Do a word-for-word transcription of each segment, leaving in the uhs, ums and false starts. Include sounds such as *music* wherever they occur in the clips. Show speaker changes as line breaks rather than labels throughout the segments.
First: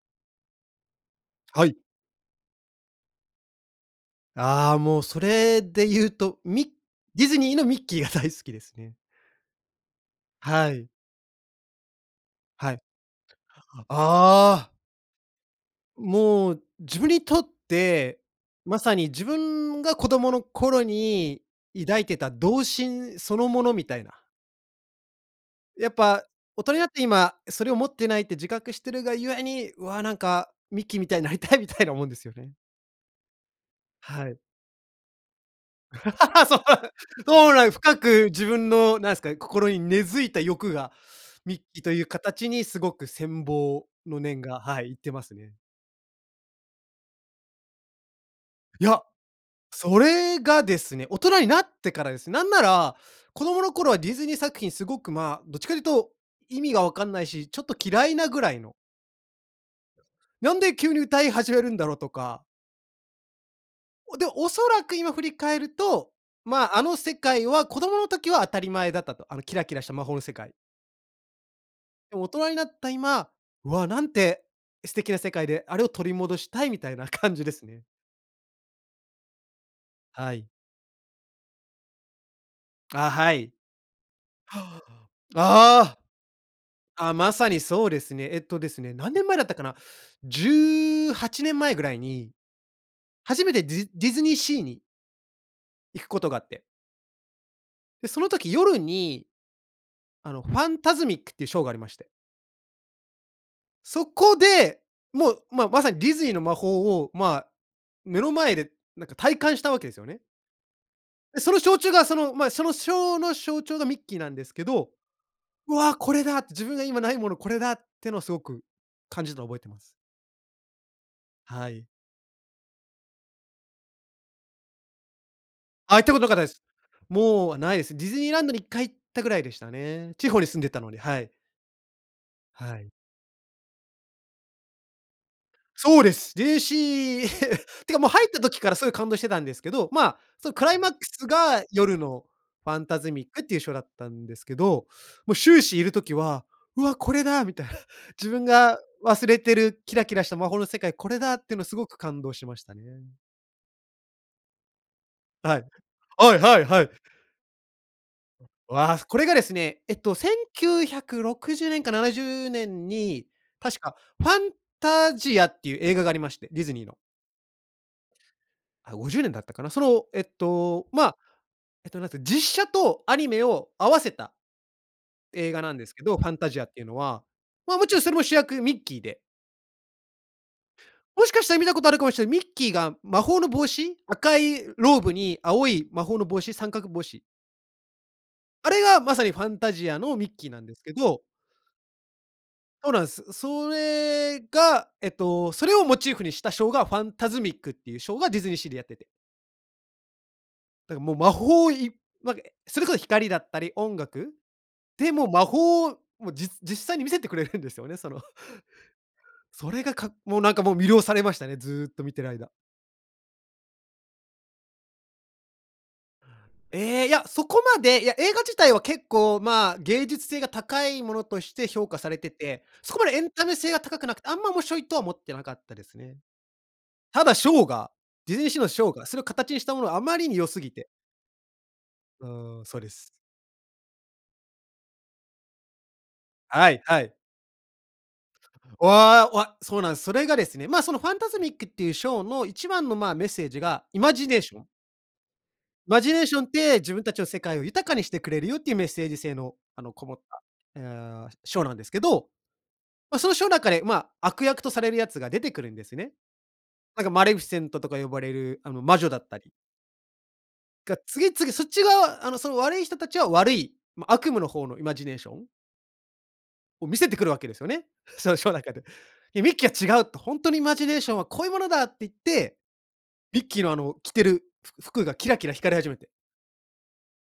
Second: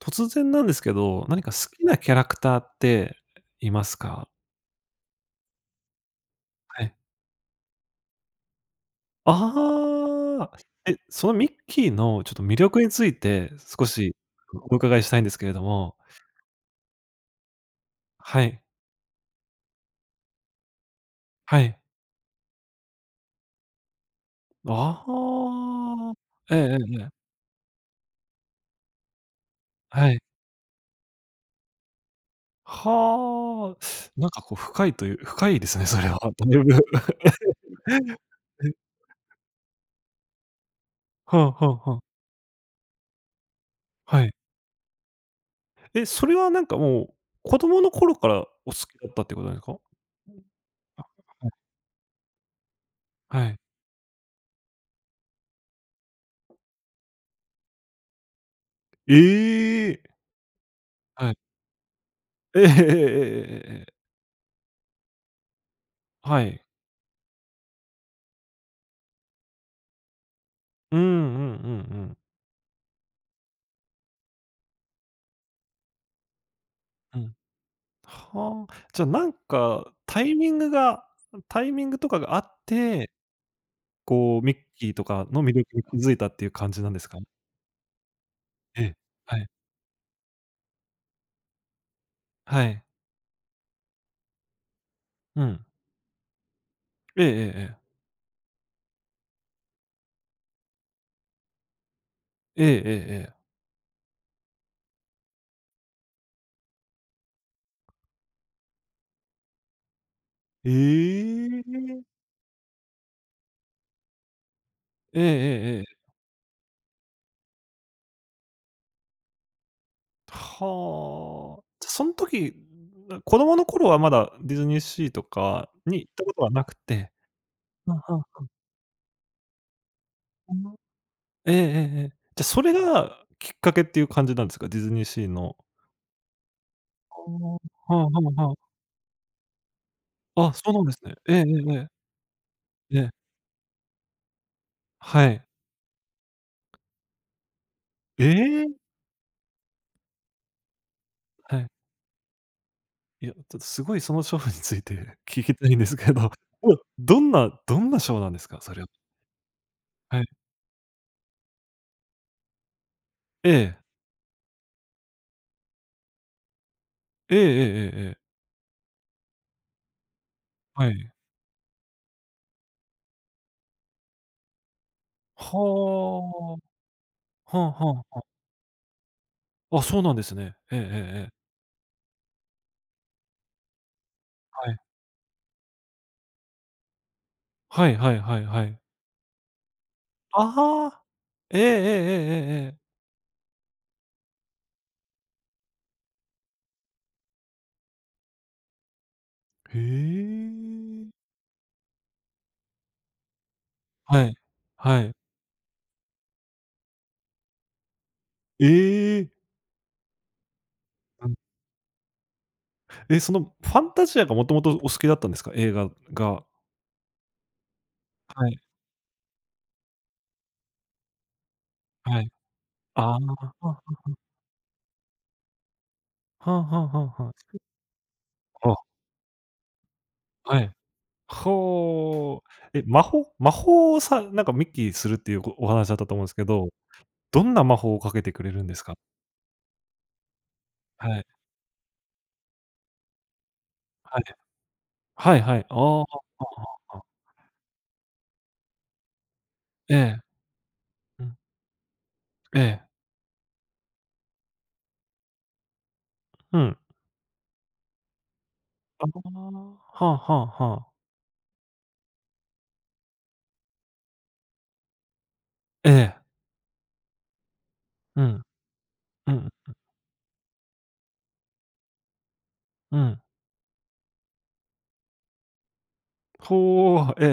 突然なんですけど、何か好
はい。
きなキャラクターっていますか？
ああ、もう、それで言うと、ミ
はい。
ディズニーのミッキーが大好きですね。
ああ、
はい。
え、そのミッキーの、ちょっと、魅
はい。
力について
あ、
少しすこ
あ
お
あ。
伺いしたいんですけれども。
もう、自分にとって、
はい。
まさに自分が子供の頃に
はい。
抱いてた童心そのものみたいな。
あ
やっ
あ、
ぱ、
ええ
大人
ええ
になっ
え
て
え。
今、それを持ってないって自覚しているがゆえに、わあ、
は
なん
い。
か・ミッキーみたいになりたいみたいなもんですよね。
はあ。な
は
ん
い。
か、こう、深いという深いですね、それは。と
*laughs*
ん
そ
で
う
も
なん、そうなん、深く自分
*laughs*
の、なんすか、心に根付いた欲が、
はあ
ミッ
は
キーと
あは
い
あ。
う形にすごく羨望の
はい。
念が、はい、いってますね。
え、それは、なんか、もう、子供の頃からお好き
や、
だったってことですか？
それがですね、大人に
*unintelligible*
なってからです。なんなら子
はい。
供の頃はディズニー作品、すごく、ま、どっちかというと、意味がわかんないし、ちょっと嫌いなぐらいの。
ええ。
なんで急に歌
は
い
い
始めるんだろうとか。
ええええええええええええ。
おで、おそらく今振り返ると、
はい。
まあ、あの世界は子供の時は当たり前だったと。あのキラキラした魔法の世界。
うーん。うんうんう
で
ん。
も大人になった今、わあ、なんて、素敵な世界で、あれを取り戻したい、みたいな *laughs*
う
感
ん。
じですね。
はあ、じゃ、なんか、タ
は
イ
い。
ミングがタイミングとかが合って
あ、はい。
こう、ミッ
は
キーとか
あ、
の魅力
あ。
に
ああ。
気付いたっていう感じなんで
あ
す
あ、
か？
まさにそうですね。えっとです
え
ね、
え、
何年前
は
だっ
い。
たかな？じゅうはちねん前ぐらいに、
はい。
初めてディズディズニーシーに
うん。
行くことがあって。
ええええええ。
で、その時夜にあの、ファンタズミックってショーがありまして。
ええ、ええ、ええ。
そこで、もう、ままさにディズニーの魔法を、まあ、目の前で、なんか、体感したわけですよね。え、その
え
しょうちゅうが、
え。
その、ま、そのショーの象徴がミッキーなんですけど、
ええ
「う
えええ
わ、
え。
これだ」って。自分が今ないものこれだってのすごく感じたの覚えています。
はあ。
はい。
じゃそん時、な、子供の頃はまだ、ディズニーシーとか
あ、
に
行っ
行っ
たこ
た
となか
こ
った
と
で
は
す。
なくって。
もうないです。
はあ
ディ
はあ
ズ
は
ニーラン
あ。
ドにいっかい行ったぐらいでしたね。地方に
ほ
住ん
ん
で
の
たので、はい。
ええええええ。じゃ、そ
は
れ
い。
が、きっかけっていう感じなんですか？ディズニーシーの。
そうです。ディズニーシ
ああ。は
ー、*laughs* て
あ
かもう
は
入った
あはあ。
時からすぐ感動してたんですけど、ま、そ
あ、
のク
そう
ライ
なん
マッ
で
ク
すね。
ス
えええ
が、
えええ。
夜のファンタ
え
ズ
え。
ミックっていうショーだったんですけど。
は
もう
い。
終始いる時は、「うわ、これだ」みたい。*chuckles*
え
「自分
え？
が忘れてるキラキラした魔法の世界、これだ」って
は
の
い。
すごく感動しましたね。
いや、ちょっとすごいそのショーについて聞き
はい。
たいんですけど。
はいはい
うん、
はい。
どんなどんなショーなんですか？
ん、
それ。
わあ、これがですね、えっと、
は
せ
い。
んきゅうひゃくろくじゅうねんかななじゅうねんに、
ええ。
確か、ファンタジアっていう映画がありまして。ディズニーの。
ええええええええ。
あ、ごじゅうねんだったかな。その、えっと、
はい。
ま、えっと、なんか、実写とアニメを合わせた映
は
画なんですけど、ファンタジアっていうのは。
あ。はあ
ま、も
はあ
ちろん
は
それも
あ。
主役、ミッキーで。
あ、そうなんですね。ええええ
も
え
し
え。
かしたら見たことあるかもしれん、ミッキーが魔法の帽子、赤い
はい。
ローブに青い魔法の帽子、三角帽子。
はいはいはいは
あ
い。
れがまさにファンタジアのミッキーなんです
あ
け
あ。
ど
ええええええええええ。
そうなんす。それが、えっと、それをモチーフにしたショーがファンタズミック！っていうショーがディズニーシーでやってて
へ
だか、
え。
もう魔法いまげそれこ光だったり音
は
楽、
い、は
で
い。
も魔法、もうじつ実際に見せてくれるんですよね、その
え！
それが、かもうなんか、もう魅了され
う
ま
ん。
したね、ずっと見てる間。
え、そのファンタジアがもともとお好きだったんですか？映画が。
え、いや、そこまで、いや、映画
は
自
い。
体は結構、まあ、芸術性が高いものとして評価され
はい。
てて、そこ
ああ、
まで
は
エン
あ
タ
は
メ
あ
性
は
は高くな
あ。
くて、あんま面白いとは思ってなかったですね。
はあはあはあ
た
はあ。
だシ
ふ
ョーが、ディズニーシーの
あ。
ショーが、それを形にしたものはあまりに良す
は
ぎ
い、
てう
ほお、
ーん、そう
え、
で
魔
す。
法魔法をさなんかミッキーするっていうごお話だったと思うんすけど、
はいはい。
どんな魔法をかけてくれるんですか？
わ、うわ、そうなんす。それがですね、まあ、そのファン
はい。
タズミック！っていうショーの一番の、まあ、メッセージが、イマ
はい。
ジネーション。
はいはい。ああ、あ、
「マ
は
ジネーション
あ
っ
は
て、自
あは
分
あ。
たちの世界を豊かにしてくれるよ」っていうメッセージ性の、あの、
え
こもっ
え。
た、え、
う
あ、
ん。
ショーなんですけど、
ええ。
ま、そのショー中でまあ、悪役とされるやつが出てくるんですね。
ふん。
なんかマレフィセントとか呼ばれるあの魔
あ
女
あ
だっ
あ
たり
あ、はあはあはあ。
が次々そっち側、あの、その悪い人たちは悪い、ま、悪夢の方のイマジネーション。
ええ。
を見せてくるわけですよね。
う
その
ん。
ショー中で。
う
で、
ん。
ミッキーは違うと。「ほんとにイマジネーションはこういうものだ」って言って、
うん。
ミッキーの、あの、着てるふ服がキラキラ光り始めて。
ほお、は、え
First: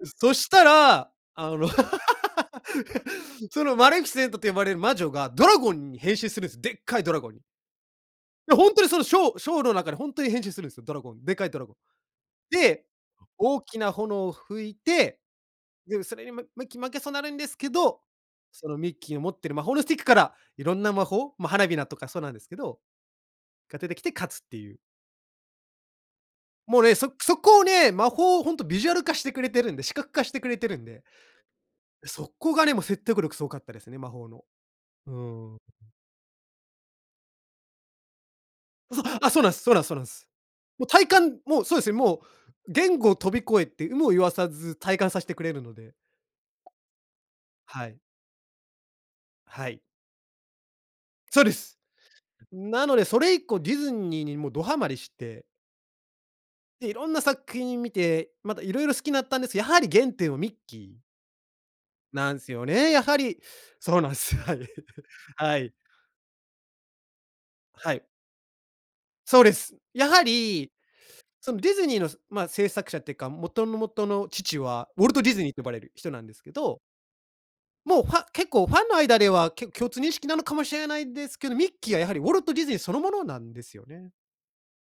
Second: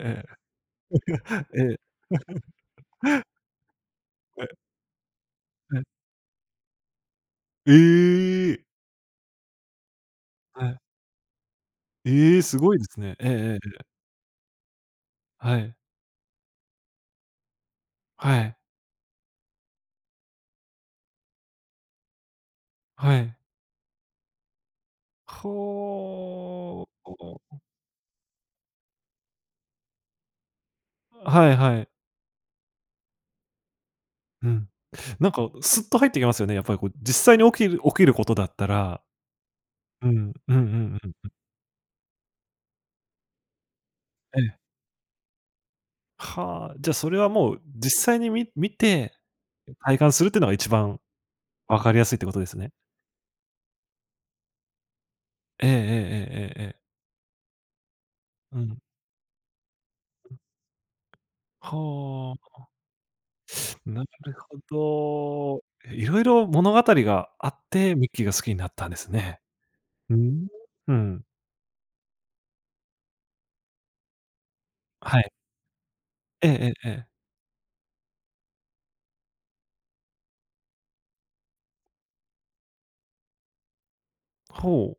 う、そした
えええええええ。
ら、あの、
*laughs* ええ。*laughs*
*laughs* そのマレフィセント
ええ。
と呼ばれる魔女が、ドラゴ
はい。
ンに変身するんすよ、でっかいドラゴンに。い
え
や、
え。
ほんとに、そのショーショーの中でほんとに変身す
は
るんす
い。
よ、ドラゴン、でかいドラゴン。
ええ、すごいで
で、
すね。ええええ
大
え
き
え。
な炎を吹いて、
はい。
でも、それにも、ミッキー負けそうなるんですけど、
はい。
そのミッキーを持ってる魔法のスティックからいろんな魔法、ま、花火だとか、そうなんですけど、
はい。
が出てきて勝つっていう。もう
ほお、
ね、そ
こ
そ
お。
こをね、魔法をほんとビジュアル化してくれてるんで、視覚化してくれてるんで。
はいはい。
そこがね、も、説得力すごかったですね、魔法の。
うん。
う
なんか、
ーん。
すっと入ってきますよね、やっぱりこう、実際に起きる起きることだった
あ、そ
ら。
う。あ、そうなんす、そうなんすそうなん
うん、
す。
うんうん
もう
う
体
んうん。
感、もうそうですね、もう言語を飛び越えて有無を言わ
え
さ
え。
ず体感さしてくれるので。
はあ、じゃ、それはもう、
はい。
実際に、み見て
はい。
体感するってのが一番
そうです。
分かりやすいってことですよね。
なので、それ以降ディズニーにもう、どハマりして。
ええええええええええ。
で、いろんな作品見て、ま
う
た
ん。
色々好きなったんです、やはり原点をミッキーな
は
んすよ
あ。
ね、やはり、そう
な
なんす
る
よ。はい、
ほ
*laughs* は
ど。
い。
いろいろ物語があっ
は
て、
い。
ミッキーが好きになったんですね。
そうです。や
うー
は
ん、
り、
うん。
そのディズニーの、そまあ、制作者っていか、元の元の父は、ウォル
は
ト・
い。
ディズニーと呼ばれる人なんです
え
け
ええ
ど
えええ。
もう、ファ結構ファンの間ではけ共通認識なのかもしれないですけど、ミッキーはやはりウォルトディズニーそのものなんですよね。
ほう。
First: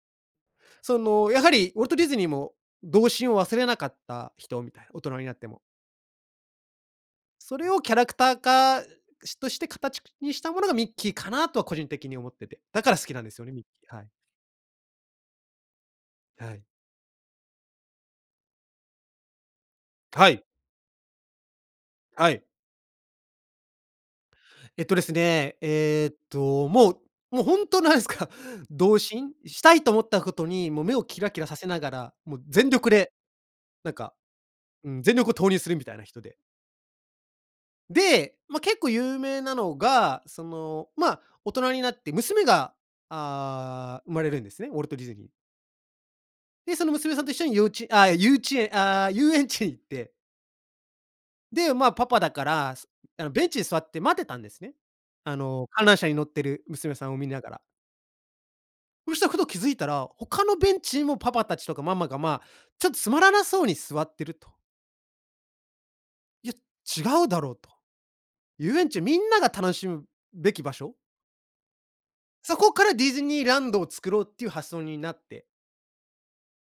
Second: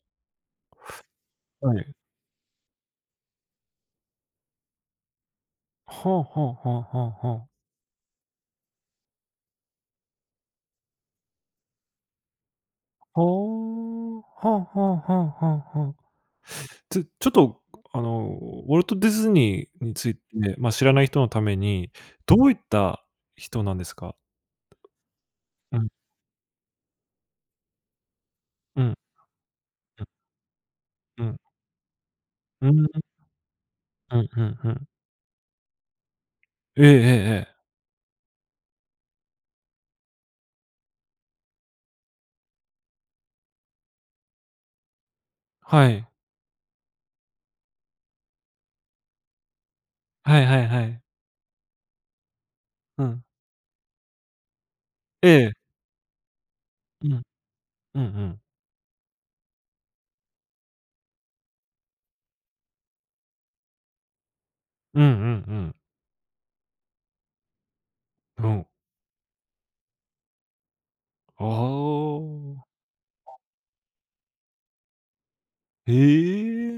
その、やはり
は
ウォル
い。
トディズニーも、童心を忘れなかった人みたいな、大人になっても。
はあはあはあはあはあ。
それをキャラクター化しとして形くにしたものがミッキーかな、とは個人的に思ってて。だから好きな
は
ん
あ。
ですよね、ミッキー、はい。
はあはあはあはあはあ。
はい。
ちょちょっと、あの、ウォルトディズニーについて、
はい。
ま、知らない人のために、
は
ど
い。
ういった人なんですか？
えっとですね。
うん。
えっと、もう、もうほんとなんですか、
うん。
童心したいと思
う
っ
ん。
たことに、もう目をキ
う
ラ
ん。
キラさせながら、もう
う
全
ー
力
ん。
で、なんか、
うん、ふんふん。
うん、全力を投入するみたいな人で。
ええええええ。
で、ま、結構有名なのが、その、ま、大人になって娘が、ああ、生まれるんですね、ウォルトディズニー。
はい。
で、その娘さんと一緒にようちああ、ゆうちえああ、遊園地へ行って。
はいはいはい。
で、まあ、パパだから、
う
あ
ん。
の、ベンチに座って待ってたんですね。
え
あ
え。
の、観覧車に乗ってる娘さ
う
ん
ん。
を見ながら。
うんうん。
うした、ふと気付いたら、他のベンチにもパパたちとかママが、まあ、ちょっとつまらなそうに座ってると。
うんうんうん。
いや、違うだろうと。
ふん。
遊園地、みんなが楽しむべき場所。
ああ。
そこからディズニーランドを作ろうっていう発想になって。
へ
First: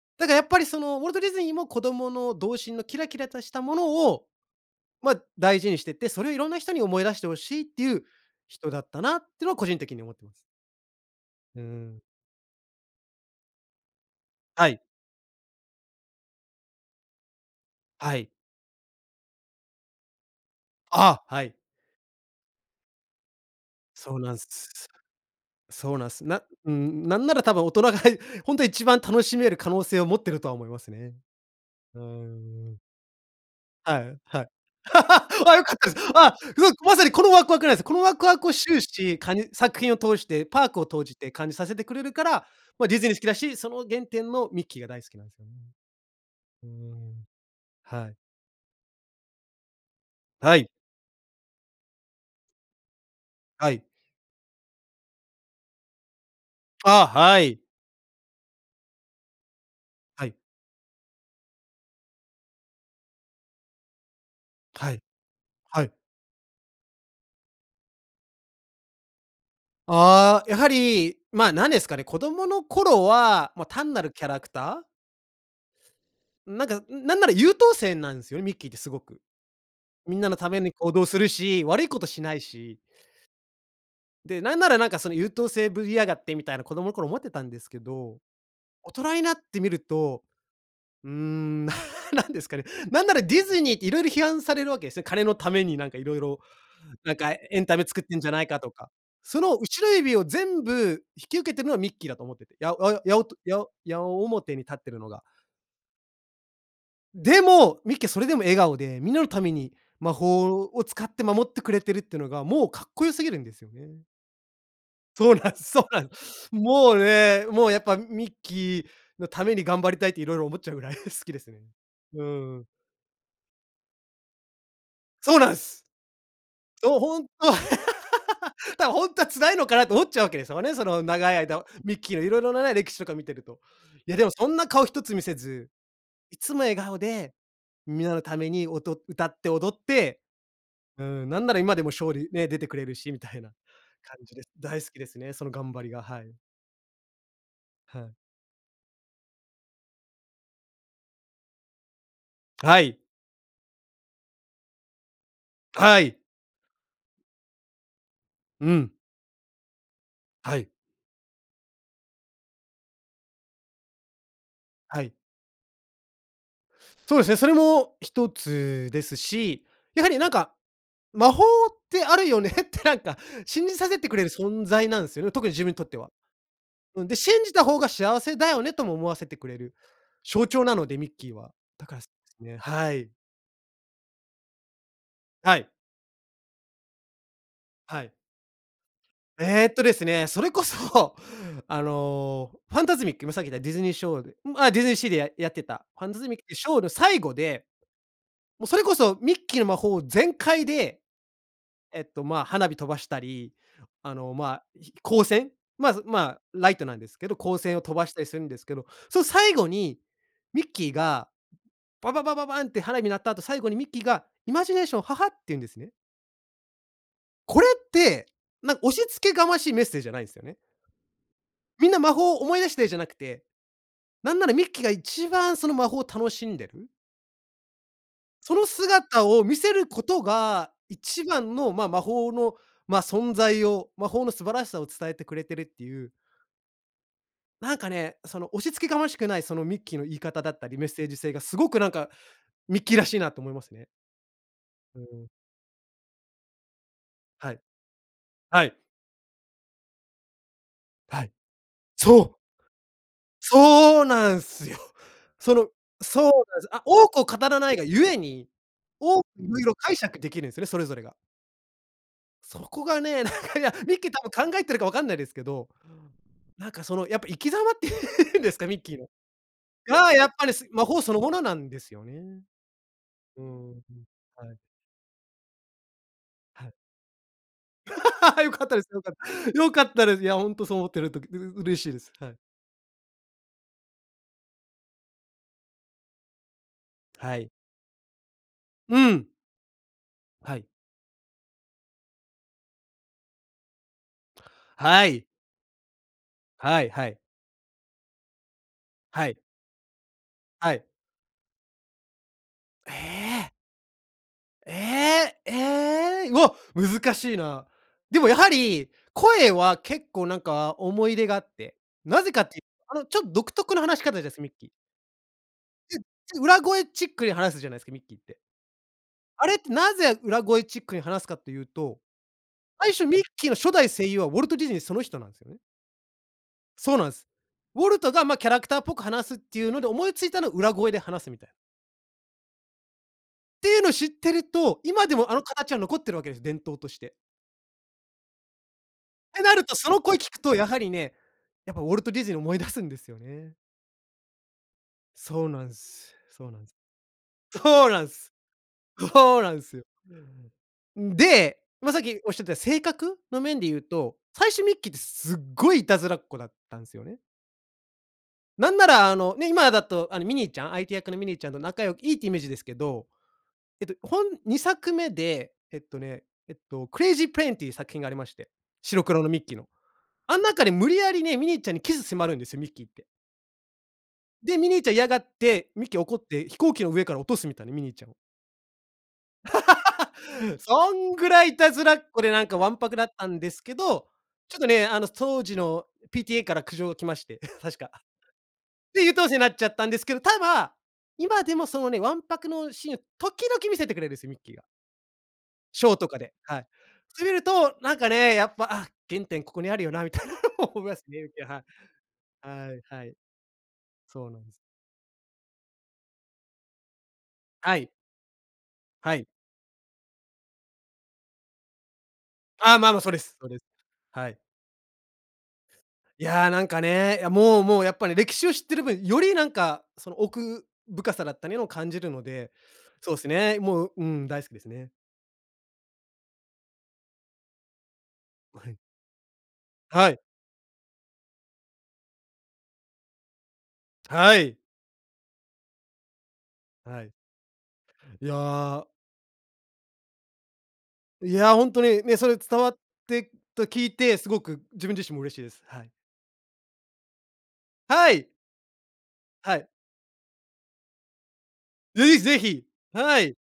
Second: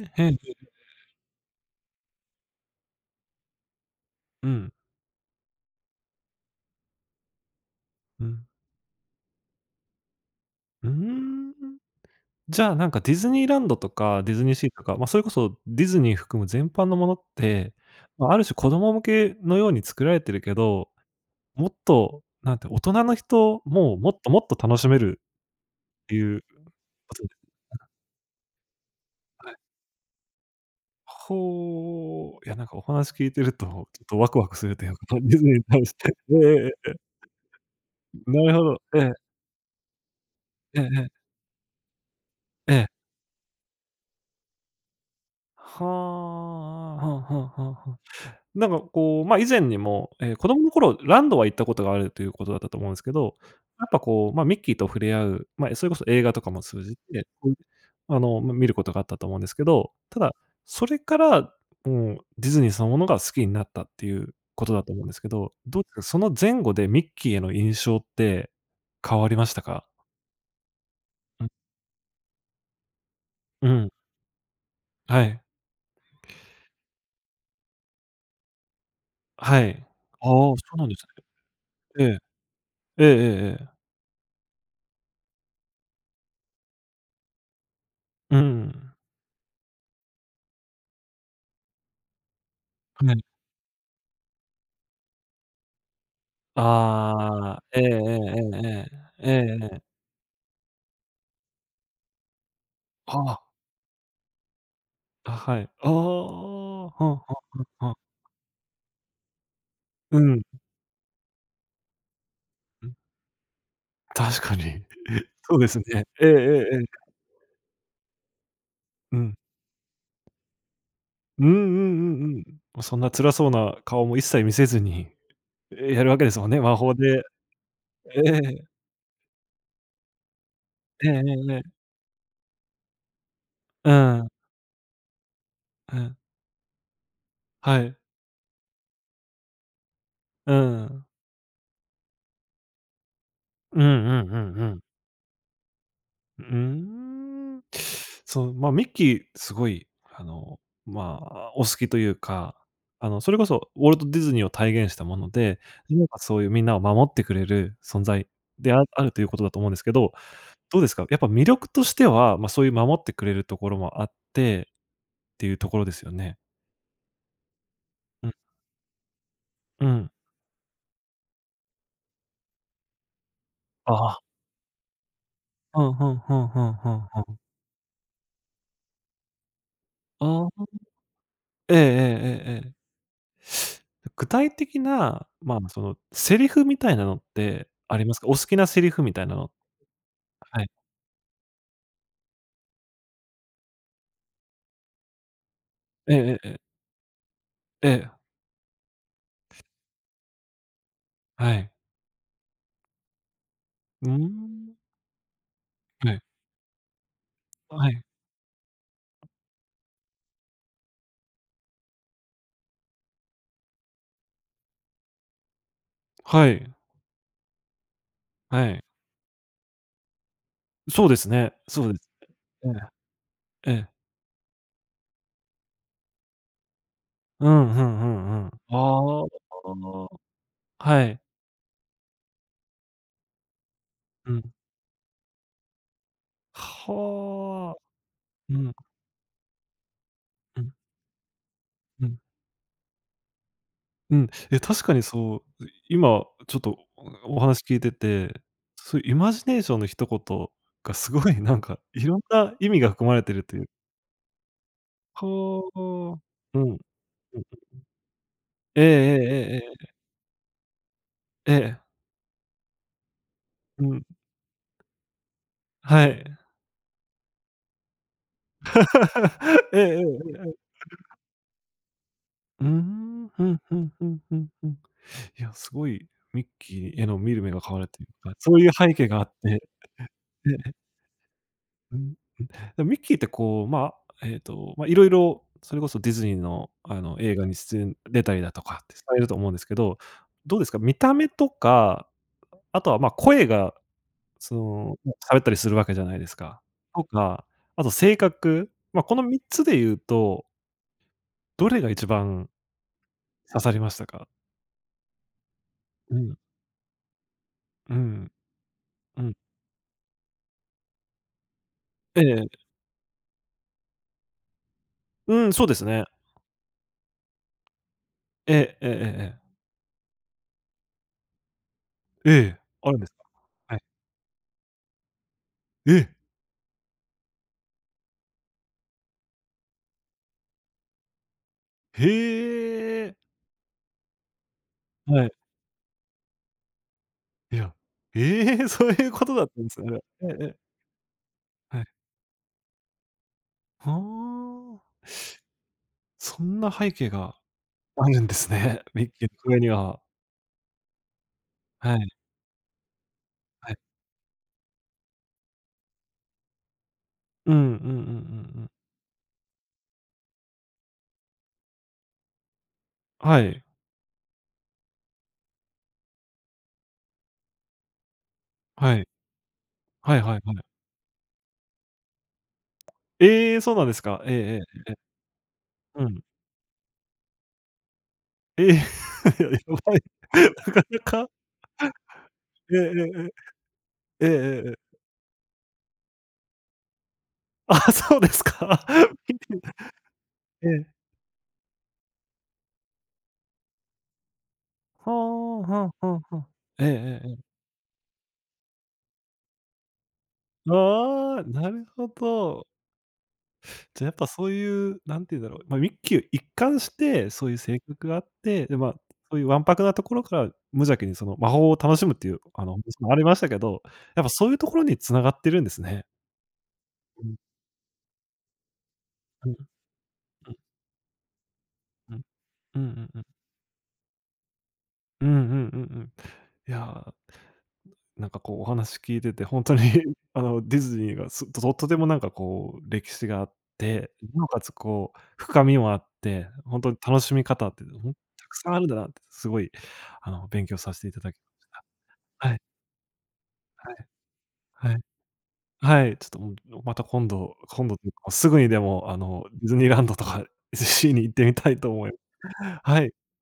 え。
だ
ヘ
か、
ン
やっ
ゼ
ぱり、その、ウォ
ル
ルト・ディズニーも子供の童心のキラキラとしたものを、
うん。
ま、大事にしてて、それをいろんな人に思い出して欲しいっていう
うん。
人だったなってのは、個人的に思ってます。
うーん、う
うー
ん。
ん。
じゃあ、なんかディズニーランドとか、ディズニー
は
シー
い。
とか、ま、それこそディズニー含む全般のものって、
はい。
ま、ある種、子供向けのように作られてるけど、
ああ、はい。
もっと、なんて大人の人もも
そう
っと、
なん
も
す。
っと
す
楽し
す
める
そう
っ
なん
て
す。
い
な
う
うーん、
こ
な
と
ん
で
な
す
ら多分大人
な。
が、ほんとは一番楽しめ
はい。
る可能性を持っているとは思いますね。うー
ほう。いや、なんか
ん。
お話聞いてると、ちょ
は
っ
い、
とワク
は
ワ
い。
クするというか、ディズ
*laughs*
ニ
あ、
ー
良
に
かっ
対
た
し
です。
て。
あ、
ええええ
う
え
わ、
えええ。
まさに、このワクワクなんすよ。このワクワク
な
を
るほ
終
ど。ええ。
始、かに作品を通して、パーク
ええ
をとう
ええ。
じて、感じさせてくれるから、
え
ま、
え。
ディズニー好きだし、その原点のミッキーが大好きなんですよね。
は
うー
あ、あ、
ん。
はあはあはあはあ。
はい。
なんかこう、ま、以前にも、ええ、子
は
供
い。
の頃ランドは行ったことがあるということだったと思うんすけど、
はい。
やっぱこう、ま、ミッキーと触れ合うま、え、それこそ映画とかも通じ
ああ、
て、
は
ほいで、
い。
あの、ま、見ることがあったと思うんですけど。た
は
だ、
い。
それから、もう、ディズニーそのものが好きになったっていうことだ
は
と
い。
思うんですけど、どっ
はい。
かその前後でミッキーへの印象って変わりましたか？
ああ、やはり、
う
ま
ん。
あ、なんですかね、子供の頃は、ま、
うん。
単なるキャラクター。
はい。
うん、なんか、うん、なんなら優等生なんすよね、ミッキーってすごく。
はい。
みん
あ
な
あ、
のた
そ
めに
うなん
行
で
動
す
するし、悪いこ
ね。
と
ええ。
しないし。
ええええええ。
で、なんならなんか、その「優等生ぶりやがって」みたいな子供の頃思ってたんですけど。
うー
大
ん。
人になってみると、うーん。*laughs* なんですかね？な
か
んな
な
ら
り
ディズニーって色々批判されるわけですね。金のためになんかいろいろ、なんかエ
ああ。
ンタ
ええ
メ
え
作ってんじゃないかとか。
えええええ。え
その、
ええ
後
え。
ろ指を全部引き受けてるのはミッキーだと思ってて。やおよや
は
おと
あ。
やお矢面に立ってるのが。
あ、はい。ああああ。はあはあ
で
は
も、
あは
ミ
あ。
ッキーはそれでも笑顔で、みんなのために魔
うん。
法を使って守ってくれてるってのが、もう、か
う
っ
ん。
こよすぎるんですよね。
確かに。*chuckles*
そうなん
そう
す、
です
そ
ね。
うなん。
ええええええ。
もうね、もうやっぱ、ミッキ
う
ーの
ん。
ために頑張りたいって色々思っちゃうぐらい好きで
うんう
すね。
ん
う
うんう
んう
ん。
ん。
も、そんな辛そうな顔も一切見せずに、
そうなんす。
え、やるわけですもんね。魔法
どほ
で
んとは
ええ。
*laughs*「だ、ほんとは辛いのかな」と思っちゃうわけですよね。その
えええ
長い
ええ
間、
え。
ミッキーの色々なね、歴史とか見てると。
う
いや、で
ん。
もそんな顔一つ見せず、
うん。
いつも笑顔で、
はい。
皆のために、おと歌って踊って、
うー
う
ん。
ん。なんなら今でもショーにね、出てくれるしみたいな、
うん
感
うん
じ
う
です。
んうん。
大好きですね。その頑張りが、はい。
うーん。
はい。
そう、ま、ミッキー、すごい、あの、まあ、お好きというか、
はい。
あの、それこそウォルト・ディズニーを体現したもので、
は
いえ
い。
ばそういうみんなを守ってくれる存在
う
であ
ん。
あるということだと思うんですけど、
はい。
どうですか？やっぱ魅力としては、ま、そういう守ってくれるところもあって、
はい。
っていうところですよね。
そうですね、それもひ
う
と
ん。
つですし、
う
やは
ん。
り、なんか、魔法ってあるよねって、なんか信じさ
あ
せてく
あ。
れる存在なんすよね、特に自分に
う
とっ
ん、
て
ふ
は。
んふんふんふん
うん、で
ふん。
信じた方が幸せだよねとも思わせてくれる
あ
象
あ。
徴なので、ミッキーは。
えええ
だからす
ええ
ね、
えええ。
はい。
具体的な、ま
は
あ、ま、
い。
その、セリフみたいなのってあ
は
り
い。
ますか？お好きなセリフみたいなの。
えっとですね、それ
は
こ
い。
そ、あの、ファンタズミック、今さっき言ったディズニーショーでん、あ、ディズニーシーでややってたファ
え
ン
え
タズ
え
ミ
え
ック
え
で
え。
ショーの最後で、
ええ。
も、それこそミッキーの魔法全開で、
はい。
えっと、まあ、花火飛ばしたり、
うー
あの、まあ、
ん。
ひ光線、まず、
はい。
まあ、ライトなんですけど、光線を
は
飛
い。
ばしたりするんですけど、その最後にミッキーがバババババンって花火鳴った後、最後にミッキーが「イマジネーションはは」って言うんですね。
はい。
これって、
は
なん、
い。
押し付けがましいメッセージじゃないんすよね。
そうですね、そ
「みん
う
な魔法を思い出
え
して」じゃ
え。
なくて、
ええ。
なんならミッキーが一番その魔法を楽しんでる。
うん、ふんふん、うん。
その
ああ、
姿
だ
を見
か
せ
ら
るこ
な
とが、
はい。
一番のまあ魔法の、ま、存在を、魔法の
う
素
ん。
晴らしさを伝えてくれてるっていう。な
は
ん
あ、
かね、その
う
押
ん。
しつけがましくない、そのミッキーの言い方だっ
う
た
ん。
り、メッセージ性がすごくなん
う
か、
ん。
ミッキーらしいなと思いますね。
うん、いや確か
う
に
ん。
そう、う、今ちょっとおお
はい。
話聞いてて、
はい。
そう、イマジネーションの一言が、す
は
ご
い。
いなんか色ん
そう。
な意味が含まれているという。
そうなんすよ。そ
ほ
の
う。うん、
そうな
う
ん
ん
す。
うん
あ、多くを
うん。
語らないが故に、
ええ
多く色
ええ
々
え。
解釈できるんすね、それぞれが。
ええ。
そこがね、なんかいや、
う
ミッ
ん。
キー多分考えてるかわかんないですけど、
はい。
なんかその、やっぱ生き様っていうんですか、ミッキーの。
*laughs* ええええ。
がやっぱり、す、魔法そ
*unintelligible*
のものなんですよね。
うーん、
う
ふん
ん、
ふんふんふん
はい。
ふん。いや、すごいミッ
はい。
キーへの見る目が変わるというか、
*laughs* よ
そう
かっ
いう
たです、
背
よ
景
かっ
があっ
た。
て。
よかったです。いや、ほんと
ね。
そう思ってるとう嬉しい
うん、
です。
ん、
はい。
でもミッキーってこう、まあえっと、ま、色々それこそディズニーのあの映
は
画
い。
に出演出たりだとかって
う
される
ん。
と思うんですけど、
は
どう
い。
ですか、見た目とか、あとは、ま、声がその
は
ね、
い。
喋ったりするわけじゃないですか。
はい
と
はい。
か、あと性格、ま、この
はい。
みっつで言うと
はい。
どれが一番
ええ？
刺さりましたか？
ええ、え
う
え、う
ん。
わ、難しいな。
う
でも
ん。
やはり、
うん。
声は結構、なんか、思い出があって。な
え
ぜかっ
え。
ていう、あの、ちょっ独特の話し方です、ミッキー。
うん、そうですね。
う裏声チックに話すじゃないすか、ミッキーって。
ええ、ええええええ。
あれってなぜ裏声チックに話すかというと、
ええ、あ
最
るん
初
です
ミッ
か。
キーの初
はい。
代声優はウォルトディズニーその人なんすよね。
え。
そうなんす。ウォルトが、ま、キャラクターっぽく話すっていうので、思いついたのは裏声で話すみたい。
へえ。
ていうの知ってると、今で
は
も
い。
あの形は残ってるわけです、伝統として。
いや、ええ、そういうこと
て
だっ
な
たん
る
です
と、
か
そ
ね。
の声
え
聞
え
く
ええ。
と、やはりね、やっぱ
は
ウ
い。
ォルトディズニーを思い出すんですよね。
はあ。
そうなんす。
そ
そうな
ん
ん
な
す。
背景が
そうな
あ
ん
るん
す。
ですね。ミッキーの
そうな
上
ん
に
すよ。
は。
んで、いま
は
さっ
い。
きおっしゃってた性格の面で
はい。
言うと、最初ミッキーってすっごいいたずらっ子だったんすよね。
うん、うんうんうんうん。
なんなら、あの、ね、今だと、あの、ミニーちゃん、相手役のミニーちゃんと仲よいいっていうイメージですけど、
はい。
えっと、ほんにさくめで、えっとね、えっと、クレイジープレーンっていう作品がありまして。
は
白
い。
黒のミッキーの。
はい
あ
はい
ん
は
中
い。
で無理やりね、ミニーちゃんにキス迫るんですよ、ミッキーって。
ええ、そうなんですか？ええええ
で、
え
ミニー
え。
ちゃん嫌がって、ミッキー
う
怒っ
ん。
て飛行機の上から落とすみたいな、ミニーちゃんを。
え、ややばい。
*laughs*
なか
そ
な
ん
か。
ぐらい、いたずらっ子でなんかわ
*laughs* え
ん
え
ぱくだった
え
んですけど、
えええ。えええ
ちょっ
え
と
ええ。
ね、あの、そうじの PTA から苦情が来まして、確か。
あ、そうですか、
で、優
*laughs*
等生なっ
*unintelligible*
ちゃったんですけど、た
え
だ、
え。
今でもそのね、わんぱくのシーン時々見せてくれるす、ミッキーが。
はあ、
ショ
は
ー
あ
とか
は
で、
あはあ。
はい。
えええ
て、
ええ
見
え。
るとなんかね、やっぱ、あ、原点ここにあるよなみたいなの思いますね、ミッ
あ
キ
あ、
ー、はい。
なるほど。
はい、はい。
じゃ、やっぱ
そうなん。
そういう、なんて言うだろう、ま、ミッキー一貫してそういう
は
性
い。
格があって、で、まあ、
はい。
そういうわんぱくなところから、無邪気にその、魔法を楽しむっていう、あ
あ
の、
あ、ま
で
あ、
し
ま、そう
もあ
で
りま
す、
し
そう
た
で
け
す。
ど、やっ
は
ぱ
い。
そういうところに繋がってるんですね。
いや、なんかね、
う
や、
ん。
もうもう、やっぱり歴史を知ってる分、よりな
う
ん
ん。
かその
うん。
奥深さだったにの、感じる
う
の
ん。
で、
うんうん
そう
うん。
すね、もう、うん、大好きですね。
うん、うん、うんうん。いや、なんかこうお
はい
話聞いてて、ほんとに
はい。
あの、ディズニーがすとととてもなんかこう歴史があって、
は
尚
い。
且つこう深みもあって、ほんとに
はい。
楽しみ方ってね、ほん
い
たくさんある
や
んだなってすごい、あの、勉強させていただ
い
き
やほんと
*unintelligible*
に、ね、それ
は
伝
い。
わってと、聞い
はい。
て、すごく自
は
分
い。
自身も嬉しいです。はい。
はい、ちょっと、もう、のまた今度、今度とい
は
うか
い！
すぐにでも、あの、
は
デ
い。
ィズニーランドとか、シーに行ってみたいと
う
思い
い、ぜひ。
はい。
はい。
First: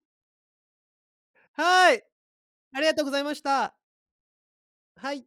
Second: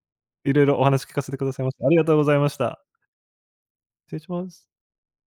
色々お話聞かせてくださいましあ
は
り
い、
がとうございまし
あ
た。
りがとうございました。
失礼します。
はい。